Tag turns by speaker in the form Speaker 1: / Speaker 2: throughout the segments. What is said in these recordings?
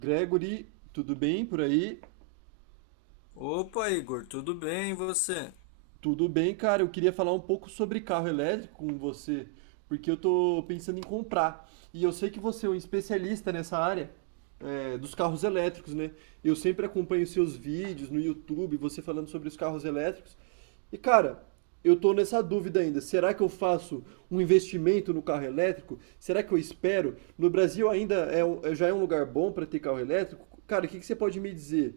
Speaker 1: Gregory, tudo bem por aí?
Speaker 2: Opa, Igor, tudo bem e você?
Speaker 1: Tudo bem, cara. Eu queria falar um pouco sobre carro elétrico com você, porque eu tô pensando em comprar. E eu sei que você é um especialista nessa área, dos carros elétricos, né? Eu sempre acompanho seus vídeos no YouTube, você falando sobre os carros elétricos. E, cara, eu tô nessa dúvida ainda. Será que eu faço um investimento no carro elétrico? Será que eu espero? No Brasil ainda já é um lugar bom para ter carro elétrico? Cara, o que que você pode me dizer?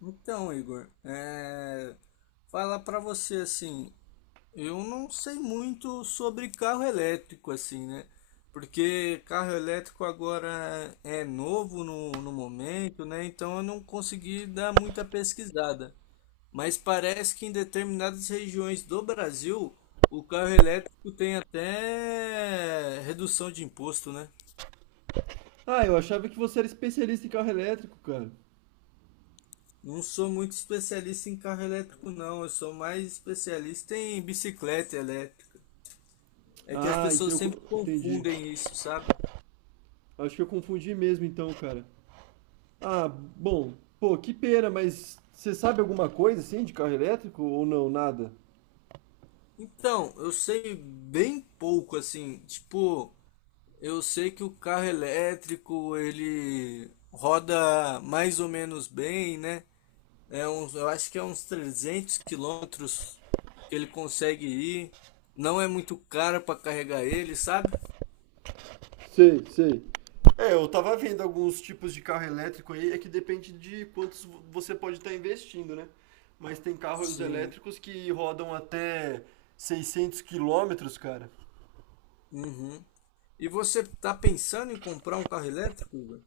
Speaker 2: Então, Igor, falar para você assim, eu não sei muito sobre carro elétrico assim, né? Porque carro elétrico agora é novo no momento, né? Então eu não consegui dar muita pesquisada. Mas parece que em determinadas regiões do Brasil, o carro elétrico tem até redução de imposto, né?
Speaker 1: Ah, eu achava que você era especialista em carro elétrico, cara.
Speaker 2: Não sou muito especialista em carro elétrico, não. Eu sou mais especialista em bicicleta elétrica. É que as
Speaker 1: Ah,
Speaker 2: pessoas sempre
Speaker 1: entendi.
Speaker 2: confundem isso, sabe?
Speaker 1: Acho que eu confundi mesmo então, cara. Ah, bom, pô, que pena, mas você sabe alguma coisa assim de carro elétrico ou não, nada?
Speaker 2: Então, eu sei bem pouco, assim. Tipo, eu sei que o carro elétrico ele roda mais ou menos bem, né? É uns, eu acho que é uns 300 km que ele consegue ir. Não é muito caro para carregar ele, sabe?
Speaker 1: Sei, sei. É, eu tava vendo alguns tipos de carro elétrico aí, é que depende de você pode estar investindo, né? Mas tem carros
Speaker 2: Sim.
Speaker 1: elétricos que rodam até 600 quilômetros, cara.
Speaker 2: Uhum. E você está pensando em comprar um carro elétrico, Igor?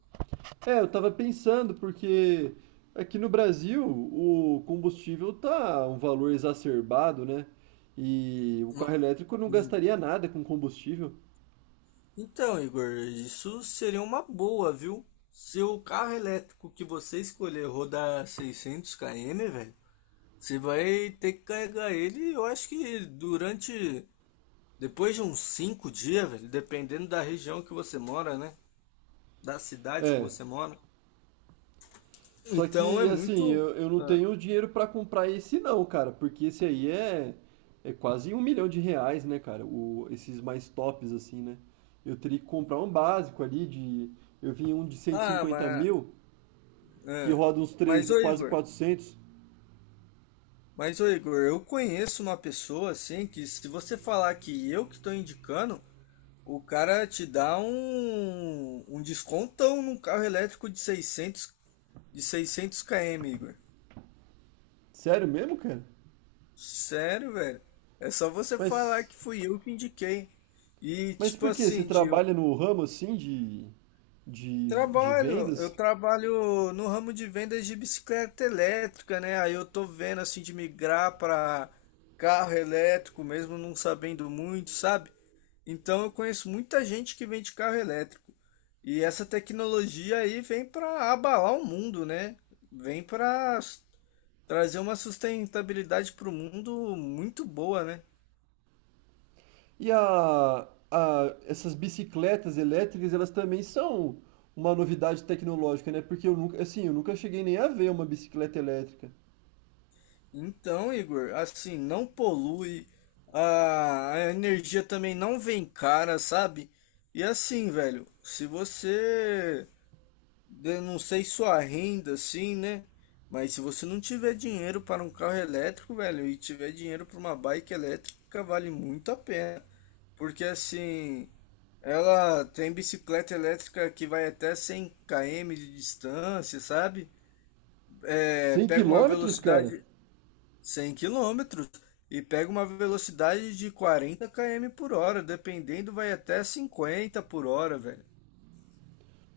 Speaker 1: É, eu tava pensando, porque aqui no Brasil o combustível tá um valor exacerbado, né? E o
Speaker 2: No-
Speaker 1: carro elétrico não
Speaker 2: hum.
Speaker 1: gastaria nada com combustível.
Speaker 2: Então, Igor, isso seria uma boa, viu? Se o carro elétrico que você escolher rodar 600 km, velho, você vai ter que carregar ele, eu acho que durante, depois de uns 5 dias, velho, dependendo da região que você mora, né? Da cidade que
Speaker 1: É,
Speaker 2: você mora.
Speaker 1: só
Speaker 2: Então é
Speaker 1: que assim,
Speaker 2: muito.
Speaker 1: eu não
Speaker 2: Ah,
Speaker 1: tenho dinheiro pra comprar esse não, cara, porque é quase um milhão de reais, né, cara? O, esses mais tops, assim, né? Eu teria que comprar um básico ali de. Eu vi um de cento e
Speaker 2: ah,
Speaker 1: cinquenta
Speaker 2: mas.
Speaker 1: mil, que
Speaker 2: Ah.
Speaker 1: roda uns
Speaker 2: Mas,
Speaker 1: 13,
Speaker 2: ô
Speaker 1: quase
Speaker 2: Igor.
Speaker 1: quatrocentos.
Speaker 2: Mas, ô Igor, eu conheço uma pessoa assim que se você falar que eu que estou indicando, o cara te dá um descontão num carro elétrico de seiscentos km, Igor.
Speaker 1: Sério mesmo, cara?
Speaker 2: Sério, velho. É só você falar
Speaker 1: Mas.
Speaker 2: que fui eu que indiquei. E
Speaker 1: Mas
Speaker 2: tipo
Speaker 1: por quê? Você
Speaker 2: assim, de, eu
Speaker 1: trabalha no ramo assim de
Speaker 2: trabalho, eu
Speaker 1: vendas?
Speaker 2: trabalho no ramo de vendas de bicicleta elétrica, né? Aí eu tô vendo, assim, de migrar para carro elétrico, mesmo não sabendo muito, sabe? Então eu conheço muita gente que vende carro elétrico. E essa tecnologia aí vem para abalar o mundo, né? Vem para trazer uma sustentabilidade para o mundo muito boa, né?
Speaker 1: E essas bicicletas elétricas, elas também são uma novidade tecnológica, né? Porque eu nunca, assim, eu nunca cheguei nem a ver uma bicicleta elétrica.
Speaker 2: Então, Igor, assim, não polui, a energia também não vem cara, sabe? E assim, velho, se você eu não sei sua renda assim, né? Mas se você não tiver dinheiro para um carro elétrico, velho, e tiver dinheiro para uma bike elétrica, vale muito a pena. Porque assim, ela tem bicicleta elétrica que vai até 100 km de distância, sabe? É,
Speaker 1: Cem
Speaker 2: pega uma
Speaker 1: quilômetros, cara?
Speaker 2: velocidade 100 km e pega uma velocidade de 40 km por hora, dependendo, vai até 50 por hora, velho.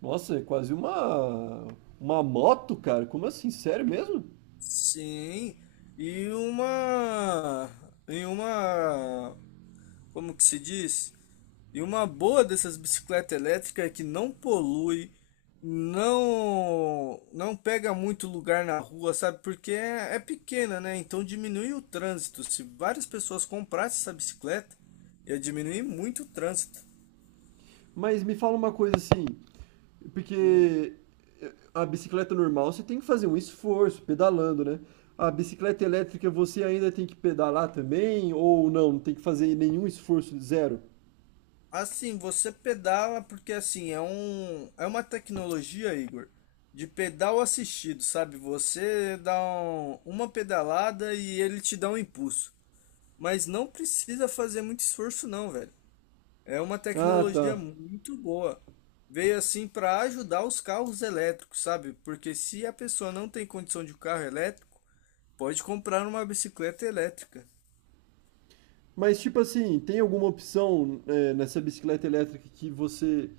Speaker 1: Nossa, é quase uma moto, cara. Como assim? Sério mesmo?
Speaker 2: Sim, e uma, e uma, como que se diz? E uma boa dessas bicicletas elétricas é que não polui, não pega muito lugar na rua, sabe? Porque é pequena, né? Então diminui o trânsito. Se várias pessoas comprassem essa bicicleta, ia diminuir muito o trânsito.
Speaker 1: Mas me fala uma coisa assim,
Speaker 2: Hum.
Speaker 1: porque a bicicleta normal você tem que fazer um esforço pedalando, né? A bicicleta elétrica você ainda tem que pedalar também ou não? Não tem que fazer nenhum esforço, zero?
Speaker 2: Assim, você pedala porque assim, é uma tecnologia, Igor, de pedal assistido, sabe? Você uma pedalada e ele te dá um impulso, mas não precisa fazer muito esforço não, velho. É uma
Speaker 1: Ah,
Speaker 2: tecnologia
Speaker 1: tá.
Speaker 2: muito boa. Veio assim para ajudar os carros elétricos, sabe? Porque se a pessoa não tem condição de um carro elétrico, pode comprar uma bicicleta elétrica.
Speaker 1: Mas tipo assim, tem alguma opção nessa bicicleta elétrica que você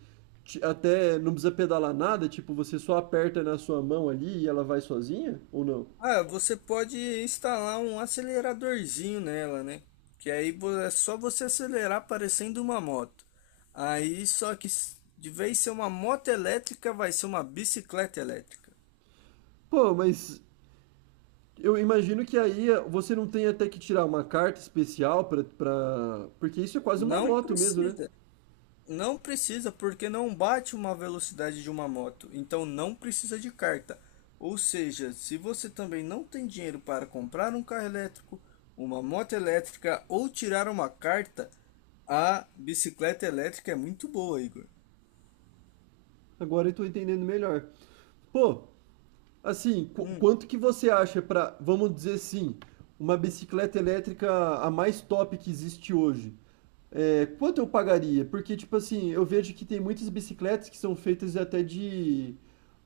Speaker 1: te- até não precisa pedalar nada? Tipo, você só aperta na sua mão ali e ela vai sozinha? Ou não?
Speaker 2: Ah, você pode instalar um aceleradorzinho nela, né? Que aí é só você acelerar parecendo uma moto. Aí só que de vez de ser uma moto elétrica, vai ser uma bicicleta elétrica.
Speaker 1: Pô, mas eu imagino que aí você não tem até que tirar uma carta especial pra, pra... Porque isso é quase uma
Speaker 2: Não
Speaker 1: moto mesmo, né?
Speaker 2: precisa. Não precisa, porque não bate uma velocidade de uma moto, então não precisa de carta. Ou seja, se você também não tem dinheiro para comprar um carro elétrico, uma moto elétrica ou tirar uma carta, a bicicleta elétrica é muito boa, Igor.
Speaker 1: Agora eu tô entendendo melhor. Pô, assim,
Speaker 2: Hum.
Speaker 1: quanto que você acha para, vamos dizer assim, uma bicicleta elétrica a mais top que existe hoje? É, quanto eu pagaria? Porque, tipo assim, eu vejo que tem muitas bicicletas que são feitas até de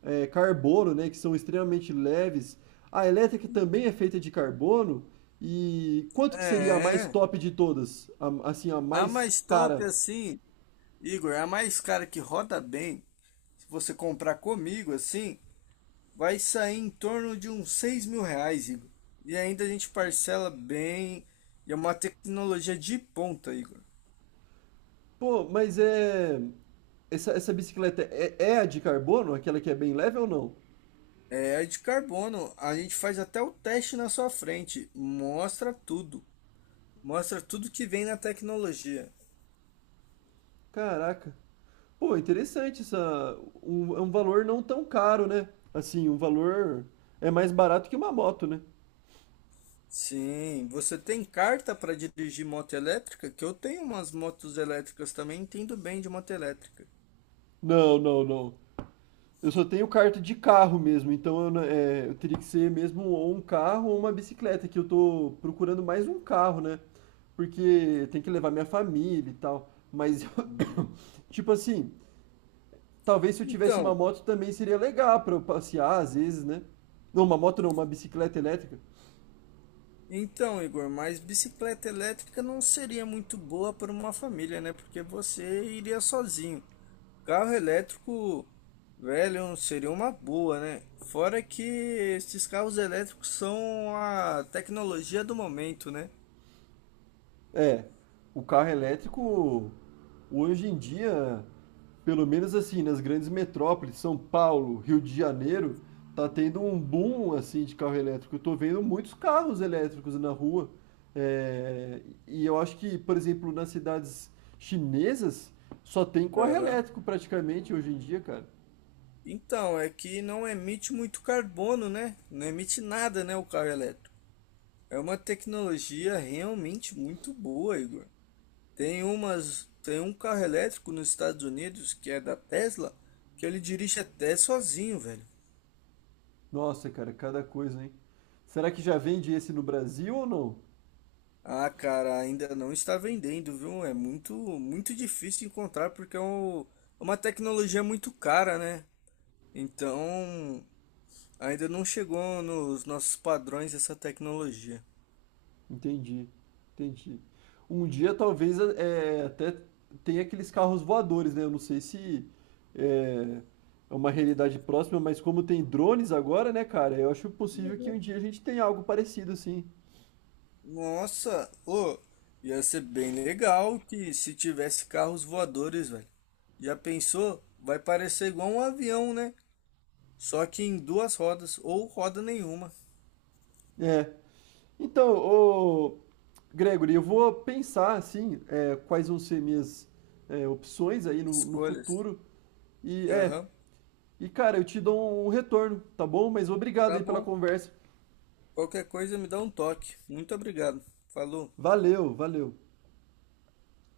Speaker 1: carbono, né? Que são extremamente leves. A elétrica também é feita de carbono. E quanto que seria a mais
Speaker 2: É,
Speaker 1: top de todas? Assim, a
Speaker 2: a
Speaker 1: mais
Speaker 2: mais top
Speaker 1: cara?
Speaker 2: assim, Igor, a mais cara que roda bem, se você comprar comigo assim, vai sair em torno de uns R$ 6.000, Igor. E ainda a gente parcela bem. E é uma tecnologia de ponta, Igor.
Speaker 1: Pô, mas é. Essa bicicleta é a de carbono? Aquela que é bem leve ou não?
Speaker 2: É a de carbono. A gente faz até o teste na sua frente. Mostra tudo. Mostra tudo que vem na tecnologia.
Speaker 1: Caraca. Pô, interessante essa. Um, é um valor não tão caro, né? Assim, um valor é mais barato que uma moto, né?
Speaker 2: Sim, você tem carta para dirigir moto elétrica? Que eu tenho umas motos elétricas também, entendo bem de moto elétrica.
Speaker 1: Não, não, não. Eu só tenho carta de carro mesmo, então eu, não- é, eu teria que ser mesmo ou um carro ou uma bicicleta, que eu tô procurando mais um carro, né? Porque tem que levar minha família e tal. Mas, tipo assim, talvez se eu tivesse uma
Speaker 2: Então,
Speaker 1: moto também seria legal pra eu passear às vezes, né? Não, uma moto não, uma bicicleta elétrica.
Speaker 2: Então, Igor, mas bicicleta elétrica não seria muito boa para uma família, né? Porque você iria sozinho. Carro elétrico, velho, seria uma boa, né? Fora que esses carros elétricos são a tecnologia do momento, né?
Speaker 1: É, o carro elétrico hoje em dia, pelo menos assim, nas grandes metrópoles, São Paulo, Rio de Janeiro, tá tendo um boom assim de carro elétrico. Eu tô vendo muitos carros elétricos na rua. É, e eu acho que, por exemplo, nas cidades chinesas, só tem carro
Speaker 2: Aham.
Speaker 1: elétrico praticamente hoje em dia, cara.
Speaker 2: Então, é que não emite muito carbono, né? Não emite nada, né, o carro elétrico. É uma tecnologia realmente muito boa, Igor. Tem um carro elétrico nos Estados Unidos que é da Tesla, que ele dirige até sozinho, velho.
Speaker 1: Nossa, cara, cada coisa, hein? Será que já vende esse no Brasil ou não?
Speaker 2: Ah, cara, ainda não está vendendo, viu? É muito, muito difícil encontrar porque é uma tecnologia muito cara, né? Então, ainda não chegou nos nossos padrões essa tecnologia.
Speaker 1: Entendi, entendi. Um dia talvez até tenha aqueles carros voadores, né? Eu não sei se eh, é uma realidade próxima, mas como tem drones agora, né, cara? Eu acho possível que um
Speaker 2: Uhum.
Speaker 1: dia a gente tenha algo parecido, assim.
Speaker 2: Nossa, ô, ia ser bem legal que se tivesse carros voadores, velho. Já pensou? Vai parecer igual um avião, né? Só que em duas rodas ou roda nenhuma.
Speaker 1: É. Então, ô, Gregory, eu vou pensar, assim, quais vão ser minhas opções aí no
Speaker 2: Escolhas.
Speaker 1: futuro. E, é,
Speaker 2: Aham.
Speaker 1: e, cara, eu te dou um retorno, tá bom? Mas obrigado
Speaker 2: Tá
Speaker 1: aí pela
Speaker 2: bom.
Speaker 1: conversa.
Speaker 2: Qualquer coisa me dá um toque. Muito obrigado. Falou.
Speaker 1: Valeu, valeu.